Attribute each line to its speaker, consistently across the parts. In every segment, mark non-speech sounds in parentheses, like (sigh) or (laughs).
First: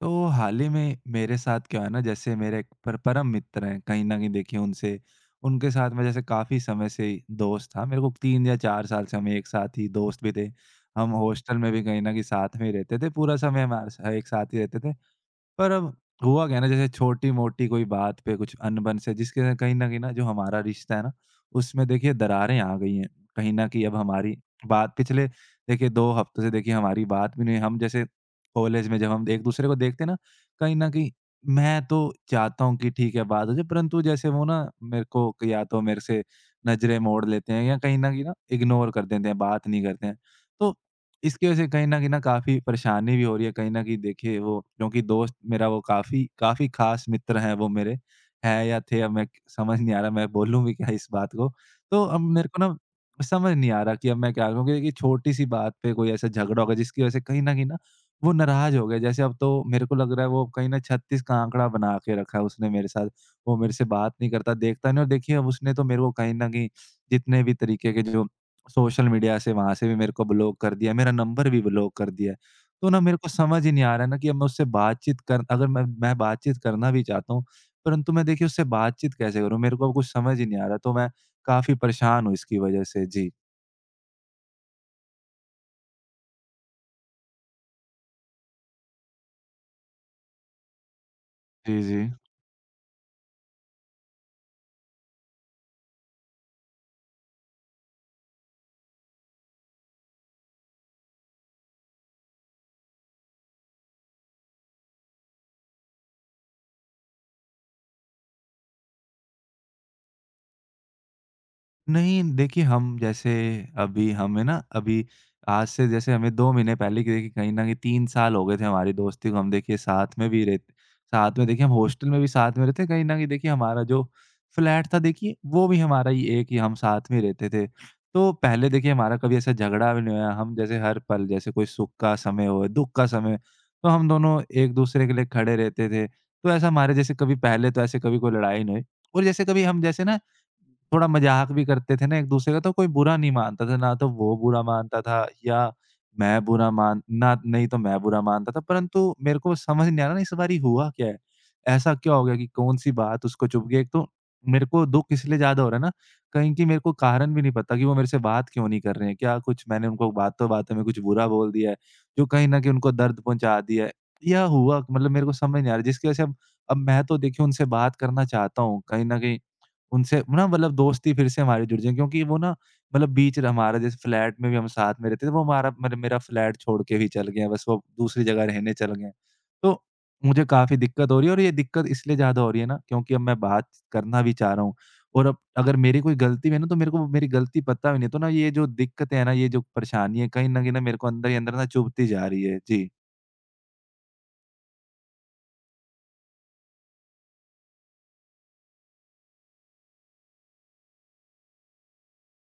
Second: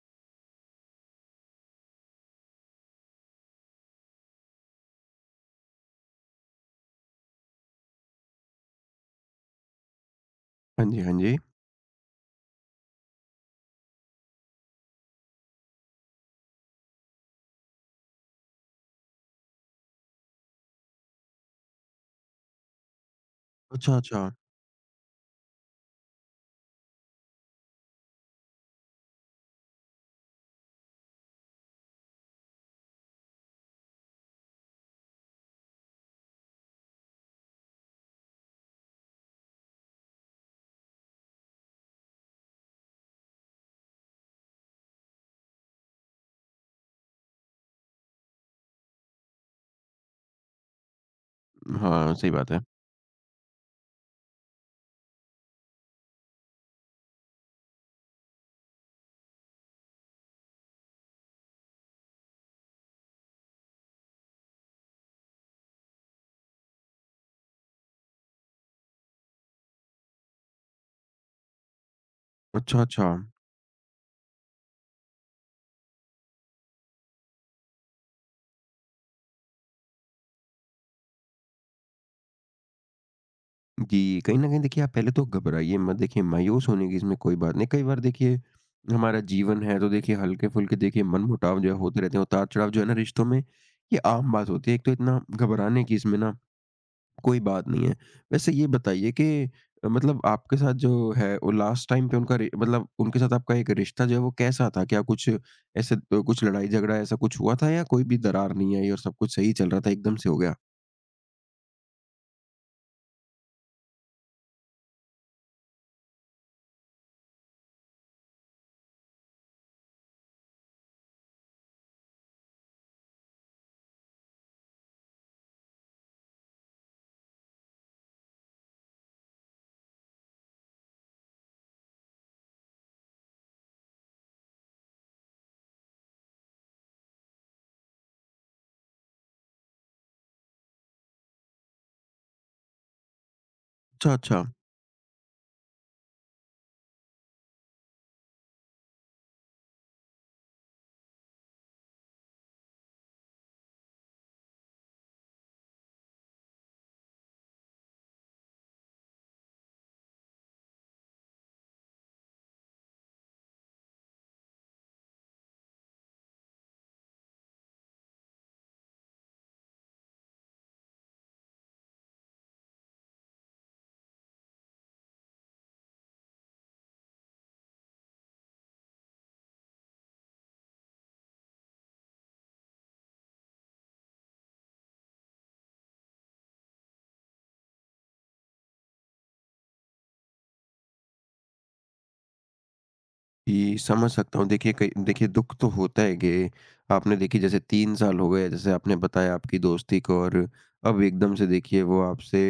Speaker 1: तो हाल ही में मेरे साथ क्या है ना, जैसे मेरे एक पर परम मित्र हैं। कहीं ना कहीं देखिए उनसे उनके साथ मैं जैसे काफी समय से ही दोस्त था। मेरे को 3 या 4 साल से हम एक साथ ही दोस्त भी थे।
Speaker 2: हाँ जी,
Speaker 1: हम
Speaker 2: हाँ जी।
Speaker 1: हॉस्टल में भी कहीं ना कहीं साथ में ही रहते थे। पूरा समय हमारे एक साथ ही रहते थे। पर अब हुआ क्या है ना, जैसे छोटी-मोटी कोई बात पे कुछ अनबन से जिसके ना कहीं न कहीं ना जो हमारा रिश्ता है ना, उसमें देखिए दरारें आ गई हैं। कहीं न कहीं अब
Speaker 2: अच्छा, अच्छा।
Speaker 1: हमारी बात पिछले देखिए 2 हफ्तों से देखिए हमारी बात भी नहीं हुई। हम जैसे कॉलेज में जब हम एक-दूसरे को देखते हैं ना, कहीं न कहीं मैं तो चाहता हूँ कि ठीक है बात हो जाए, परंतु जैसे वो ना मेरे को या तो मेरे से नज़रें मोड़ लेते हैं या कहीं न कहीं ना इग्नोर कर देते हैं, बात नहीं करते हैं। तो इसकी वजह से कहीं न कहीं ना काफ़ी परेशानी भी हो रही है। कहीं न कहीं देखिए वो क्योंकि दोस्त मेरा वो काफ़ी काफ़ी ख़ास मित्र हैं वो मेरे, हैं या थे अब मैं समझ नहीं आ रहा मैं बोलूँ भी क्या इस बात को। तो
Speaker 2: हाँ,
Speaker 1: अब
Speaker 2: सही
Speaker 1: मेरे
Speaker 2: बात
Speaker 1: को
Speaker 2: है।
Speaker 1: ना समझ नहीं आ रहा कि अब मैं क्या करूँ? क्योंकि छोटी-सी बात पे कोई ऐसा झगड़ा हो गया जिसकी वजह से कहीं न कहीं ना वो नाराज़ हो गए। जैसे अब तो मेरे को लग रहा है वो कहीं ना 36 का आँकड़ा बना के रखा है उसने मेरे साथ। वो मेरे से बात नहीं करता, देखता नहीं, और देखिए अब उसने तो मेरे को कहीं न कहीं जितने भी तरीके के जो सोशल मीडिया से वहाँ से भी मेरे को ब्लॉक कर दिया, मेरा नंबर भी ब्लॉक कर दिया है।
Speaker 2: अच्छा,
Speaker 1: तो ना
Speaker 2: अच्छा।
Speaker 1: मेरे को समझ ही नहीं आ रहा है ना कि अब मैं उससे बातचीत कर अगर मैं बातचीत करना भी चाहता हूँ, परंतु मैं देखिए उससे बातचीत कैसे करूँ? मेरे को अब कुछ समझ ही नहीं आ रहा, तो मैं काफ़ी परेशान हूँ इसकी वजह से। जी।
Speaker 2: जी, कहीं न कहीं देखिए आप पहले तो घबराइए मत, देखिए मायूस होने की इसमें कोई बात नहीं। कई बार देखिए हमारा जीवन है तो देखिए हल्के-फुल्के देखिए मनमुटाव जो है
Speaker 1: जी, जी।
Speaker 2: होते रहते हैं, उतार-चढ़ाव जो है ना रिश्तों में ये आम बात होती है। एक तो इतना घबराने की इसमें ना कोई बात नहीं है। वैसे ये बताइए कि मतलब आपके साथ जो है वो लास्ट टाइम पे उनका रि मतलब उनके साथ आपका एक रिश्ता जो है वो कैसा था? क्या कुछ ऐसे कुछ लड़ाई-झगड़ा ऐसा कुछ हुआ था या कोई भी दरार नहीं आई और सब कुछ सही चल रहा था एकदम से हो गया?
Speaker 1: नहीं, देखिए हम जैसे अभी हमें ना अभी आज से जैसे हमें 2 महीने पहले कि देखिए कहीं न कहीं 3 साल हो गए थे हमारी दोस्ती को। हम देखिए साथ में भी रहते, साथ में देखिए हम हॉस्टल में भी साथ में रहते। कहीं न कहीं देखिए हमारा जो फ्लैट था देखिए वो भी हमारा ही एक ही हम साथ में रहते थे। तो पहले देखिए हमारा कभी ऐसा झगड़ा भी नहीं हुआ। हम जैसे हर पल जैसे कोई सुख का समय हो, दुःख का समय, तो हम दोनों एक-दूसरे के लिए खड़े रहते थे। तो ऐसा हमारे जैसे कभी पहले तो ऐसे कभी कोई लड़ाई नहीं हुई, और जैसे कभी हम जैसे ना थोड़ा मज़ाक भी करते थे ना एक-दूसरे का, तो कोई बुरा नहीं मानता था, ना तो
Speaker 2: अच्छा,
Speaker 1: वो
Speaker 2: अच्छा।
Speaker 1: बुरा मानता था या मैं बुरा मान ना, नहीं तो मैं बुरा मानता था। परंतु मेरे को समझ नहीं आ रहा ना इस बारी हुआ क्या है? ऐसा क्या हो गया कि कौन-सी बात उसको चुभ गई? एक तो मेरे को दुःख इसलिए ज़्यादा हो रहा है ना, कहीं कि मेरे को कारण भी नहीं पता कि वो मेरे से बात क्यों नहीं कर रहे हैं? क्या कुछ मैंने उनको बातों-बातों में कुछ बुरा बोल दिया है, जो कहीं न कहीं उनको दर्द पहुँचा दिया है? या हुआ मतलब मेरे को समझ नहीं आ रहा जिसकी वज़ह से अब मैं तो देखिए उनसे बात करना चाहता हूँ, कहीं न कहीं उनसे ना मतलब दोस्ती फिर से हमारी जुड़ जाए, क्योंकि वो ना मतलब हमारा जैसे फ्लैट में भी हम साथ में रहते थे, वो हमारा मेरे मेरा फ्लैट छोड़ के भी चल गए हैं, बस वो दूसरी जगह रहने चल गए हैं। तो मुझे काफ़ी दिक्कत हो रही है, और ये दिक्कत इसलिए ज़्यादा हो रही है ना, क्योंकि अब मैं बात करना भी चाह रहा हूँ, और अब अगर मेरी कोई गलती भी है ना, तो मेरे को मेरी गलती पता भी नहीं, तो ना ये जो दिक्कतें हैं ना, ये जो परेशानी है, कहीं न कहीं ना मेरे को अंदर ही अंदर ना चुभती जा रही है। जी।
Speaker 2: जी, समझ सकता हूँ। देखिए कई देखिए दुःख तो होता है कि आपने देखिए जैसे 3 साल हो गए, जैसे आपने बताया आपकी दोस्ती को और अब एकदम से देखिए वो आपसे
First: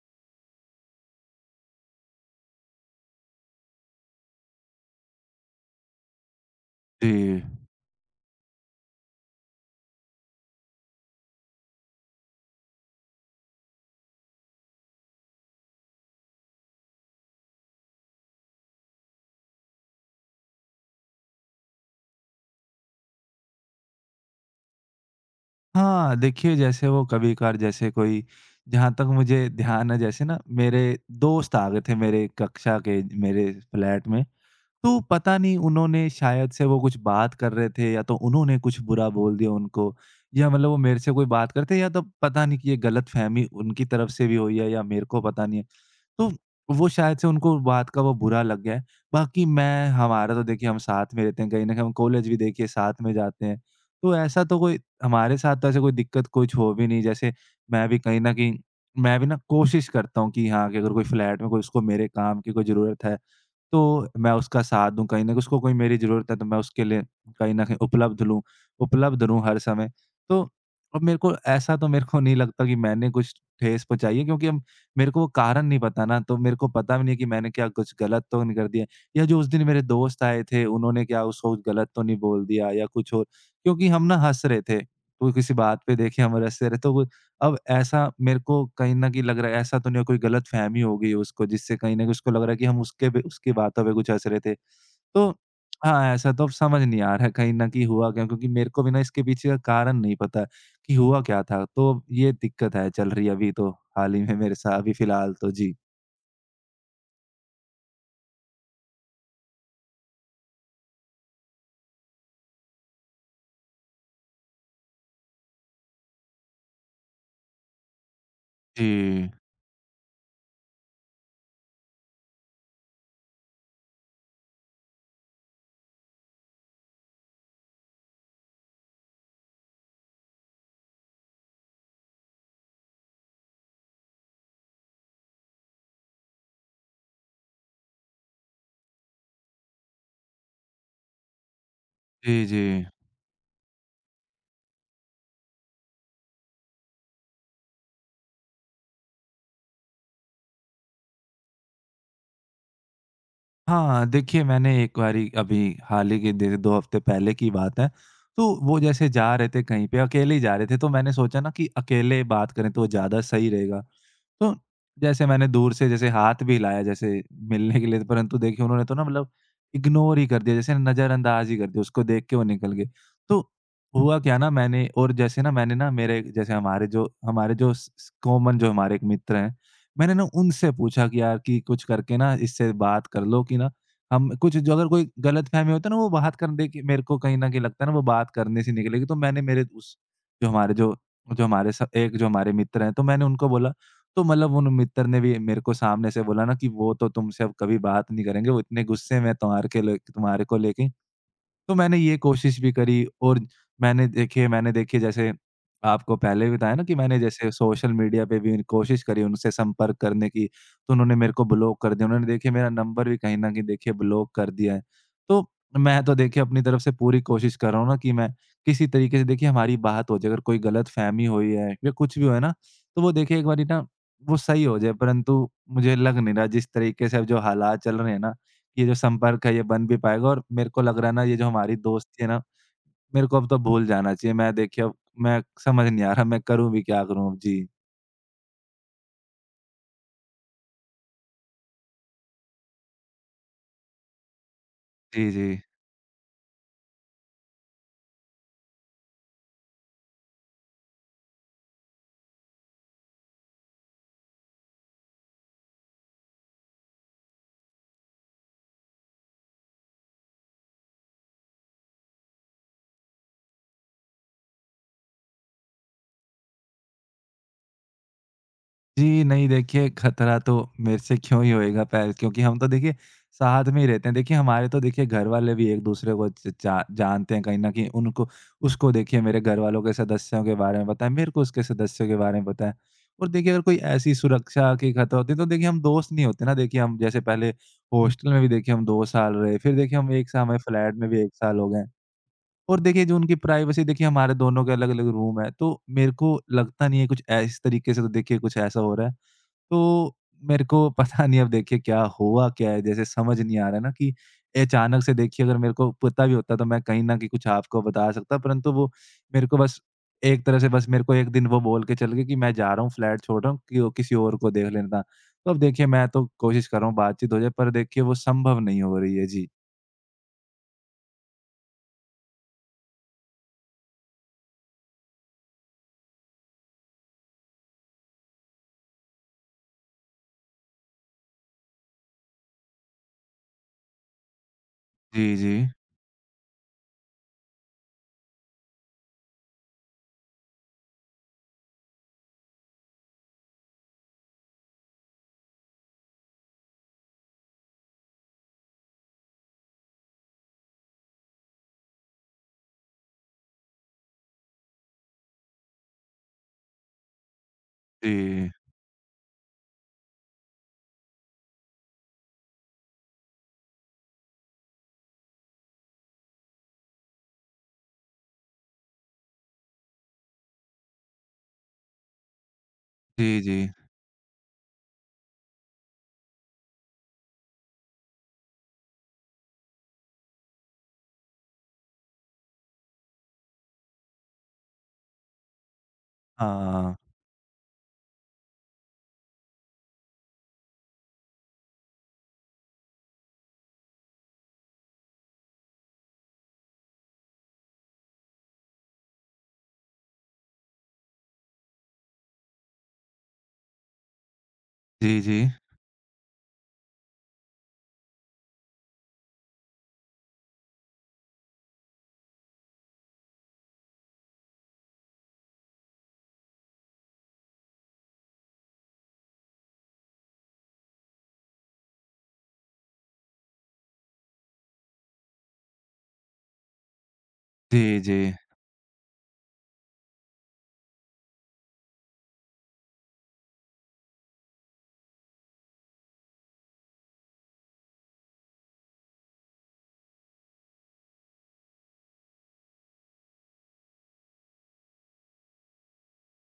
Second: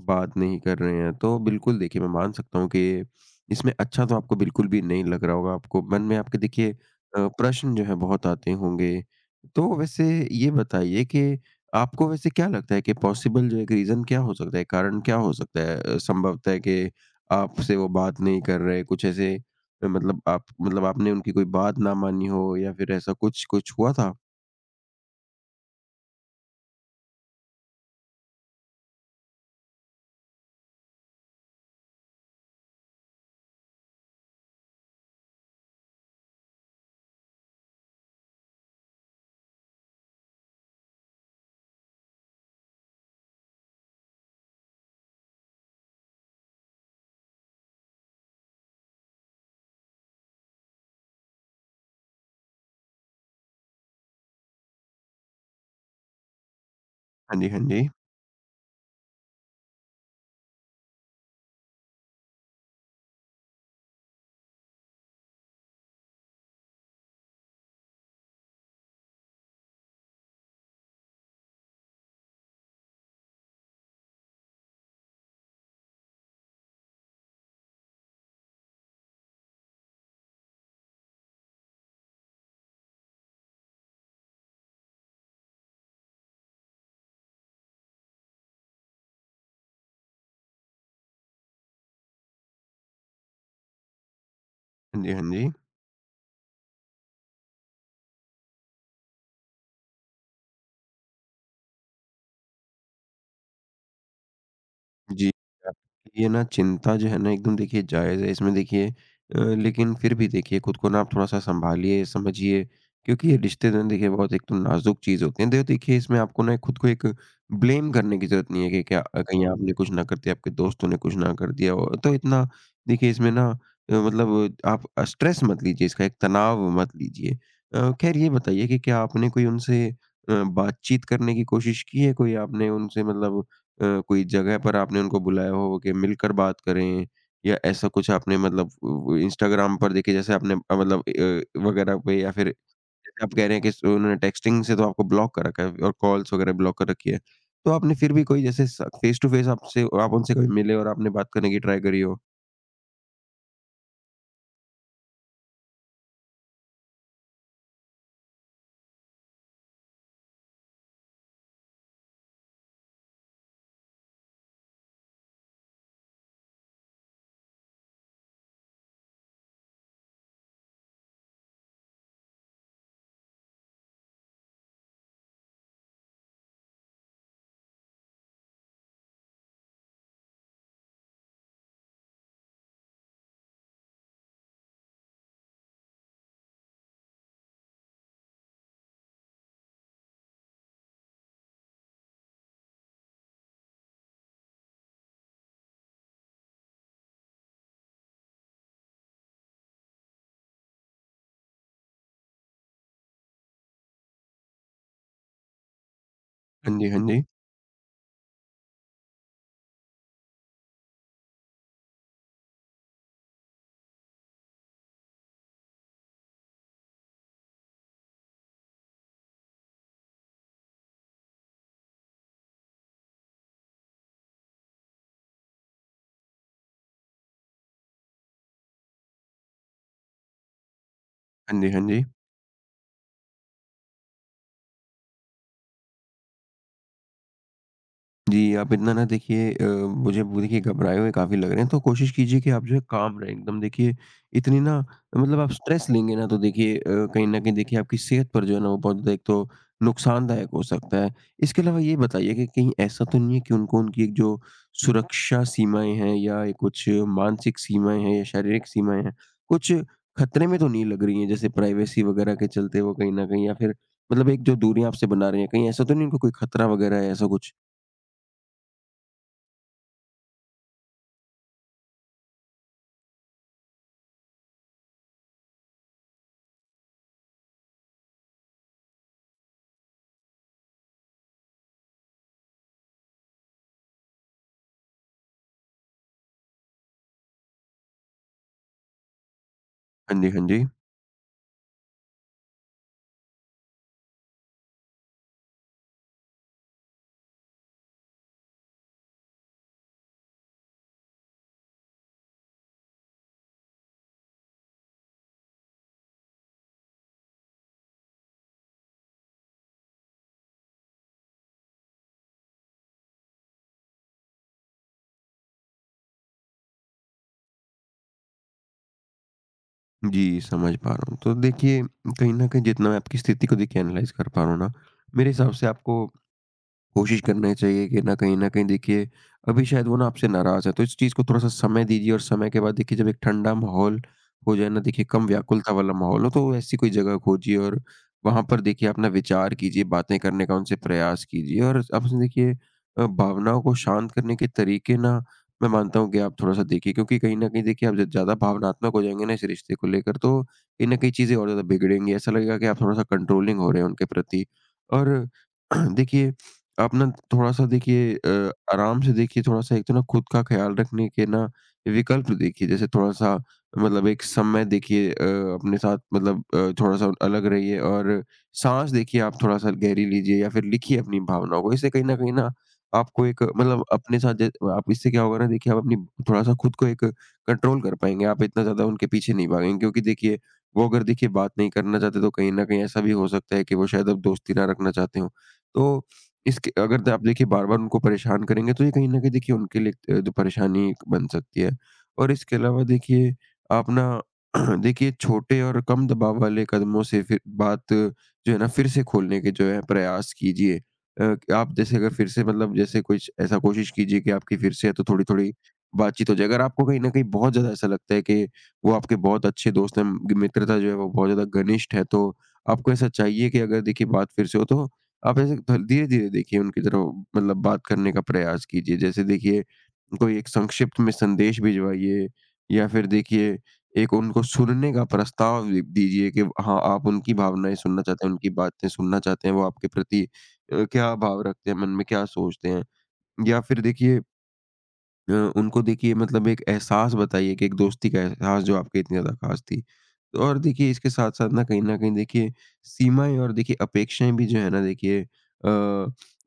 Speaker 2: बात नहीं कर रहे हैं। तो बिल्कुल देखिए मैं मान सकता हूँ कि इसमें अच्छा तो आपको बिल्कुल भी नहीं लग रहा होगा। आपको मन में आपके देखिए
Speaker 1: जी।
Speaker 2: प्रश्न जो है बहुत आते होंगे। तो वैसे ये बताइए कि आपको वैसे क्या लगता है कि पॉसिबल जो एक रीज़न क्या हो सकता है? कारण क्या हो सकता है संभवतः कि आपसे वो बात नहीं कर रहे? कुछ ऐसे मतलब आप मतलब आपने उनकी कोई बात ना मानी हो या फिर ऐसा कुछ कुछ हुआ था?
Speaker 1: हाँ, देखिए जैसे वो कभी-कभार जैसे कोई, जहाँ तक मुझे ध्यान है जैसे ना मेरे दोस्त आ गए थे मेरे कक्षा के, मेरे फ्लैट में। तो पता नहीं उन्होंने शायद से वो कुछ बात कर रहे थे, या तो उन्होंने कुछ बुरा बोल दिया उनको, या मतलब वो मेरे से कोई बात करते, या तो पता नहीं कि ये गलतफ़हमी उनकी तरफ से भी हुई है या मेरे को पता नहीं है। तो वो शायद से उनको बात का वो बुरा लग गया है। बाकी मैं हमारा तो देखिए हम साथ में रहते हैं, कहीं न कहीं हम कॉलेज भी देखिए साथ में जाते हैं। तो ऐसा तो कोई हमारे साथ तो ऐसे कोई दिक्कत कुछ हो भी नहीं, जैसे
Speaker 2: हाँ जी, हाँ
Speaker 1: मैं
Speaker 2: जी।
Speaker 1: भी कहीं न कहीं मैं भी ना कोशिश करता हूँ कि हाँ, कि अगर कोई फ्लैट में कोई उसको मेरे काम की कोई ज़रूरत है तो मैं उसका साथ दूँ, कहीं न कहीं उसको कोई मेरी ज़रूरत है तो मैं उसके लिए कहीं न कहीं उपलब्ध रहूँ हर समय। तो अब मेरे को ऐसा तो मेरे को नहीं लगता कि मैंने कुछ ठेस पहुँचाई है, क्योंकि अब मेरे को वो कारण नहीं पता ना, तो मेरे को पता भी नहीं है कि मैंने क्या कुछ गलत तो नहीं कर दिया, या जो उस दिन मेरे दोस्त आए थे उन्होंने क्या उसको कुछ गलत तो नहीं बोल दिया, या कुछ और। क्योंकि हम ना हँस रहे थे, तो किसी बात पे देखिए हम हँस रहे, तो वो अब ऐसा मेरे को कहीं न कहीं लग रहा है ऐसा तो नहीं है कोई गलतफ़हमी हो गई है उसको, जिससे कहीं न कहीं उसको लग रहा है कि हम उसके पे उसकी बातों पे कुछ हँस रहे थे।
Speaker 2: हाँ जी, हाँ
Speaker 1: तो
Speaker 2: जी।
Speaker 1: हाँ, ऐसा तो अब समझ नहीं आ रहा है, कहीं न कहीं हुआ क्या? क्योंकि मेरे को भी ना इसके पीछे का कारण नहीं पता कि हुआ क्या था? तो ये दिक्कत है चल रही है अभी, तो हाल ही में मेरे साथ अभी
Speaker 2: जी,
Speaker 1: फ़िलहाल तो। जी।
Speaker 2: आपकी ये ना चिंता जो है ना एकदम देखिए जायज़ है। इसमें देखिए लेकिन फिर भी देखिए खुद को ना आप थोड़ा-सा सँभालिए, समझिए क्योंकि ये रिश्ते जो हैं देखिए बहुत एक तो नाज़ुक चीज़ होती है। दे देखिए इसमें आपको ना खुद को एक ब्लेम करने की ज़रूरत नहीं है कि क्या
Speaker 1: जी।
Speaker 2: कहीं आपने कुछ ना कर दिया, आपके दोस्तों ने कुछ ना कर दिया हो। तो इतना देखिए इसमें ना मतलब आप स्ट्रेस मत लीजिए, इसका एक तनाव मत लीजिए। ख़ैर ये बताइए कि क्या आपने कोई उनसे बातचीत करने की कोशिश की है? कोई आपने उनसे मतलब कोई जगह पर आपने उनको बुलाया हो कि मिलकर बात करें या ऐसा कुछ आपने मतलब व इंस्टाग्राम पर देखिए जैसे आपने मतलब वगैरह पे या
Speaker 1: जी,
Speaker 2: फिर
Speaker 1: जी।
Speaker 2: जैसे आप कह रहे हैं कि स उन्होंने टेक्स्टिंग से तो आपको ब्लॉक कर रखा है और कॉल्स वगैरह ब्लॉक कर रखी है। तो आपने फिर भी कोई जैसे स फेस टू फेस आपसे आप उनसे कभी मिले और आपने बात करने की ट्राई करी हो?
Speaker 1: हाँ, देखिए मैंने एक बारी अभी हाल ही के दे 2 हफ्ते पहले की बात है, तो वो जैसे जा रहे थे कहीं पे, अकेले ही जा रहे थे, तो मैंने सोचा ना कि अकेले बात करें तो ज़्यादा सही रहेगा। तो जैसे मैंने दूर से जैसे हाथ भी हिलाया जैसे मिलने के लिए, परंतु देखिए उन्होंने तो ना मतलब इग्नोर ही कर दिया, जैसे नज़रअंदाज ही कर दिया, उसको देख के वो निकल गए। तो हुआ क्या ना, मैंने और जैसे ना मैंने ना मेरे जैसे हमारे जो स स कॉमन जो हमारे एक मित्र हैं, मैंने ना उनसे पूछा कि यार कि कुछ करके ना इससे बात कर लो, कि ना हम कुछ जो अगर कोई गलतफ़हमी होता है ना वो बात कर, देखिए मेरे को कहीं न कहीं लगता है ना वो बात करने से निकलेगी। तो मैंने मेरे उस जो हमारे जो जो हमारे स एक जो हमारे मित्र हैं, तो मैंने उनको बोला, तो मतलब उन मित्र ने भी मेरे को सामने से बोला ना कि वो तो तुमसे अब कभी बात नहीं करेंगे, वो इतने गुस्से में हैं तुम्हारे के ले तुम्हारे को लेके। तो मैंने ये कोशिश भी करी, और मैंने देखिए जैसे आपको पहले भी बताया
Speaker 2: हाँ
Speaker 1: ना
Speaker 2: जी,
Speaker 1: कि
Speaker 2: हाँ
Speaker 1: मैंने
Speaker 2: जी।
Speaker 1: जैसे सोशल मीडिया पे भी कोशिश करी उनसे संपर्क करने की, तो उन्होंने मेरे को ब्लॉक कर दिया। उन्होंने देखिए मेरा नंबर भी कहीं न कहीं देखिए ब्लॉक कर दिया है। तो मैं तो देखिए अपनी तरफ से पूरी कोशिश कर रहा हूँ ना कि मैं किसी तरीके से देखिए हमारी बात हो जाए, अगर कोई गलतफ़हमी हुई है या कुछ भी हुआ है ना, तो वो देखिए एक बारी ना वो सही हो जाए, परंतु मुझे लग नहीं रहा जिस तरीके से अब जो हालात चल रहे हैं ना ये जो संपर्क है ये बन भी पाएगा, और मेरे को लग रहा है ना ये जो
Speaker 2: हाँ जी,
Speaker 1: हमारी
Speaker 2: हाँ जी।
Speaker 1: दोस्ती है ना, मेरे को अब तो भूल जाना चाहिए। मैं देखिए अब मैं समझ नहीं आ रहा मैं करूँ भी क्या करूँ अब? जी।
Speaker 2: जी, आप इतना ना देखिए मुझे वो देखिए घबराए हुए काफ़ी लग रहे हैं, तो कोशिश कीजिए कि आप जो है काम रहें एकदम देखिए इतनी ना
Speaker 1: जी,
Speaker 2: मतलब
Speaker 1: जी।
Speaker 2: आप स्ट्रेस लेंगे ना तो देखिए कहीं न कहीं देखिए आपकी सेहत पर जो है ना वो बहुत ज़्यादा एक तो नुकसानदायक हो सकता है। इसके अलावा ये बताइए कि कहीं ऐसा तो नहीं है कि उनको उनकी एक जो सुरक्षा सीमाएँ हैं या ये कुछ मानसिक सीमाएँ हैं या शारीरिक सीमाएँ हैं, कुछ खतरे में तो नहीं लग रही हैं? जैसे प्राइवेसी वगैरह के चलते वो कहीं न कहीं या फिर मतलब एक जो दूरियाँ आपसे बना रहे हैं, कहीं ऐसा तो नहीं उनको कोई खतरा वगैरह है ऐसा कुछ?
Speaker 1: जी, नहीं देखिए खतरा तो मेरे से क्यों ही होएगा पहल, क्योंकि हम तो देखिए साथ में ही रहते हैं। देखिए हमारे तो देखिए घर वाले भी एक-दूसरे को ज जा जानते हैं, कहीं न कहीं उनको उसको देखिए मेरे घर वालों के सदस्यों के बारे में पता है, मेरे को उसके सदस्यों के बारे में पता है। और देखिए अगर कोई ऐसी सुरक्षा की खतरा होती है तो देखिए हम दोस्त नहीं होते ना, देखिए हम जैसे पहले हॉस्टल में भी देखिए हम 2 साल रहे, फिर देखिए हम
Speaker 2: हाँ
Speaker 1: 1
Speaker 2: जी,
Speaker 1: साल
Speaker 2: हाँ
Speaker 1: हमें
Speaker 2: जी।
Speaker 1: फ्लैट में भी 1 साल हो गए। और देखिए जो उनकी प्राइवेसी, देखिए हमारे दोनों के अलग-अलग रूम है, तो मेरे को लगता नहीं है कुछ इस तरीके से तो देखिए कुछ ऐसा हो रहा है। तो मेरे को (laughs) पता नहीं अब देखिए क्या हुआ क्या है? जैसे समझ नहीं आ रहा है ना कि अचानक से देखिए, अगर मेरे को पता भी होता तो मैं कहीं न कहीं कुछ आपको बता सकता, परंतु वो मेरे को बस एक तरह से बस मेरे को एक दिन वो बोल के चल गए कि मैं जा रहा हूँ, फ्लैट छोड़ रहा हूँ कि वो किसी और को देख लेना। तो अब देखिए मैं तो कोशिश कर रहा हूँ बातचीत हो जाए, पर देखिए वो संभव नहीं हो रही है। जी।
Speaker 2: जी, समझ पा रहा हूँ। तो देखिए, कहीं न कहीं जितना मैं आपकी स्थिति को देखिए एनालाइज़ कर पा रहा हूँ ना, मेरे हिसाब से आपको कोशिश करनी चाहिए कि ना कहीं न कहीं देखिए, अभी शायद वो ना आपसे नाराज़ है, तो इस चीज़ को थोड़ा-सा समय दीजिए और समय के बाद देखिए जब एक ठंडा माहौल हो जाए ना देखिए कम
Speaker 1: जी, जी।
Speaker 2: व्याकुलता वाला माहौल हो, तो ऐसी कोई जगह खोजिए और वहाँ पर देखिए अपना विचार कीजिए, बातें करने का उनसे प्रयास कीजिए और अब देखिए भावनाओं को शांत करने के तरीके ना मैं मानता हूँ कि आप थोड़ा-सा देखिए क्योंकि कहीं न कहीं देखिए आप जब ज़्यादा भावनात्मक हो जाएँगे ना इस रिश्ते को लेकर तो कहीं न कहीं चीज़ें और ज़्यादा बिगड़ेंगी। ऐसा लगेगा कि आप थोड़ा-सा कंट्रोलिंग हो रहे हैं उनके प्रति और (clears throat) देखिए आप ना थोड़ा-सा देखिए
Speaker 1: जी।
Speaker 2: आराम से देखिए थोड़ा-सा एक तो ना खुद का ख़्याल रखने के ना विकल्प देखिए, जैसे थोड़ा-सा मतलब एक समय देखिए अपने साथ मतलब थोड़ा-सा अलग रहिए और साँस देखिए आप थोड़ा-सा गहरी लीजिए या फिर लिखिए अपनी भावनाओं को। इससे कहीं न कहीं ना आपको
Speaker 1: जी,
Speaker 2: एक
Speaker 1: जी।
Speaker 2: मतलब अपने साथ ज आप इससे क्या होगा ना देखिए आप अपनी थोड़ा-सा खुद को एक कंट्रोल कर पाएँगे, आप इतना ज़्यादा उनके पीछे नहीं भागेंगे क्योंकि देखिए वो अगर देखिए बात नहीं करना चाहते तो कहीं न कहीं ऐसा भी हो सकता है कि वो शायद अब दोस्ती ना रखना चाहते हों। तो इसके
Speaker 1: हाँ।
Speaker 2: अगर द आप देखिए बार-बार उनको परेशान करेंगे तो ये कहीं न कहीं देखिए उनके लिए एक जो परेशानी एक बन सकती है। और इसके अलावा देखिए आप ना (clears throat) देखिए छोटे और कम दबाव वाले कदमों से फिर बात जो है ना फिर से खोलने के जो है प्रयास कीजिए। कि आप जैसे अगर फिर से मतलब जैसे कुछ ऐसा कोशिश कीजिए कि आपकी फिर से तो
Speaker 1: जी, जी।
Speaker 2: थोड़ी-थोड़ी बातचीत हो जाए। अगर आपको कहीं न कहीं बहुत ज़्यादा ऐसा लगता है कि वो आपके बहुत अच्छे दोस्त हैं, मित्रता जो है वो बहुत ज़्यादा घनिष्ठ है, तो आपको ऐसा चाहिए कि अगर देखिए बात फिर से हो तो आप ऐसे धीरे धीरे देखिए उनकी तरफ मतलब बात करने का प्रयास कीजिए जैसे देखिए कोई एक संक्षिप्त में संदेश भिजवाइए या फिर देखिए एक उनको सुनने का प्रस्ताव दीजिए कि हाँ आप उनकी भावनाएं
Speaker 1: जी,
Speaker 2: सुनना
Speaker 1: जी।
Speaker 2: चाहते हैं उनकी बातें सुनना चाहते हैं वो आपके प्रति क्या भाव रखते हैं मन में क्या सोचते हैं या फिर देखिए उनको देखिए मतलब एक एहसास बताइए कि एक दोस्ती का एहसास जो आपके इतनी ज़्यादा ख़ास थी। तो और देखिए इसके साथ-साथ ना कहीं न कहीं देखिए सीमाएँ और देखिए अपेक्षाएँ भी जो है ना देखिए अ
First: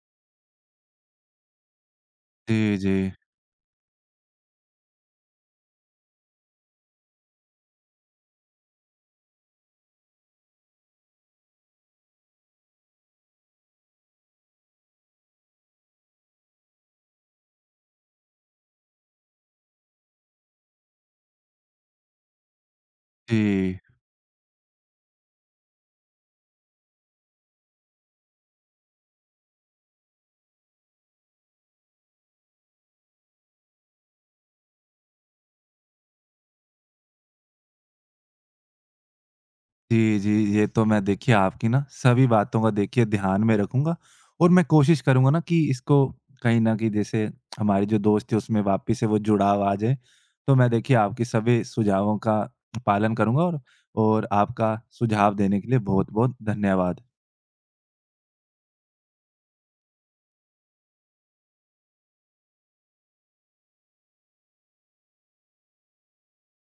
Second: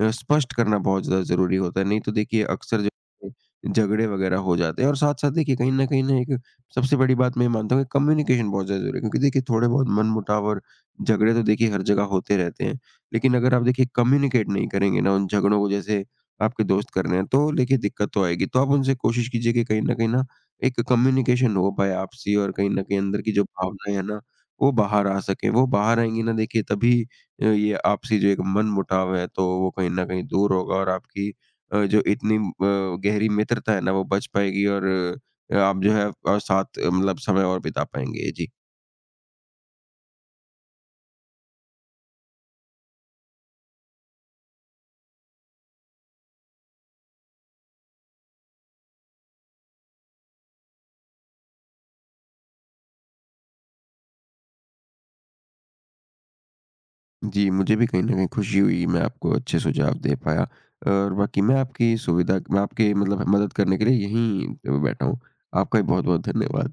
Speaker 2: अ, स्पष्ट करना बहुत ज़्यादा ज़रूरी होता है। नहीं तो देखिए
Speaker 1: जी,
Speaker 2: अक्सर जो
Speaker 1: जी।
Speaker 2: है झगड़े वग़ैरह हो जाते हैं और साथ-साथ देखिए कहीं न कहीं ना एक सबसे बड़ी बात मैं ये मानता हूँ कि कम्युनिकेशन बहुत ज़्यादा ज़रूरी है क्योंकि देखिए थोड़े बहुत मनमुटाव और झगड़े तो देखिए हर जगह होते रहते हैं। लेकिन अगर आप देखिए कम्युनिकेट नहीं करेंगे ना उन झगड़ों को जैसे आपके दोस्त कर रहे हैं तो देखिए दिक्कत तो आएगी। तो आप उनसे कोशिश कीजिए कि कहीं न कहीं ना एक कम्युनिकेशन हो पाए आपसी और कहीं न कहीं अंदर की जो
Speaker 1: जी।
Speaker 2: भावनाएँ हैं ना, वो बाहर आ सकें। वो बाहर आएँगी ना देखिए तभी ये आपसी जो एक मनमुटाव है तो वो कहीं न कहीं दूर होगा और आपकी जो इतनी गहरी मित्रता है ना वो बच पाएगी और आप जो है साथ मतलब समय और बिता पाएँगे। जी।
Speaker 1: जी, जी। ये तो मैं देखिए आपकी ना सभी बातों का देखिए ध्यान में रखूँगा, और मैं कोशिश करूँगा ना कि इसको कहीं न कहीं जैसे हमारी जो दोस्ती है उसमें वापस से वो जुड़ाव आ जाए। तो मैं देखिए आपके सभी सुझावों का पालन करूँगा, और आपका सुझाव देने के लिए बहुत-बहुत धन्यवाद।
Speaker 2: जी, मुझे भी कहीं न कहीं खुशी हुई मैं आपको अच्छे सुझाव दे पाया और बाकी मैं आपकी सुविधा मैं आपके मतलब मदद करने के लिए यहीं बैठा हूँ। आपका भी बहुत-बहुत धन्यवाद।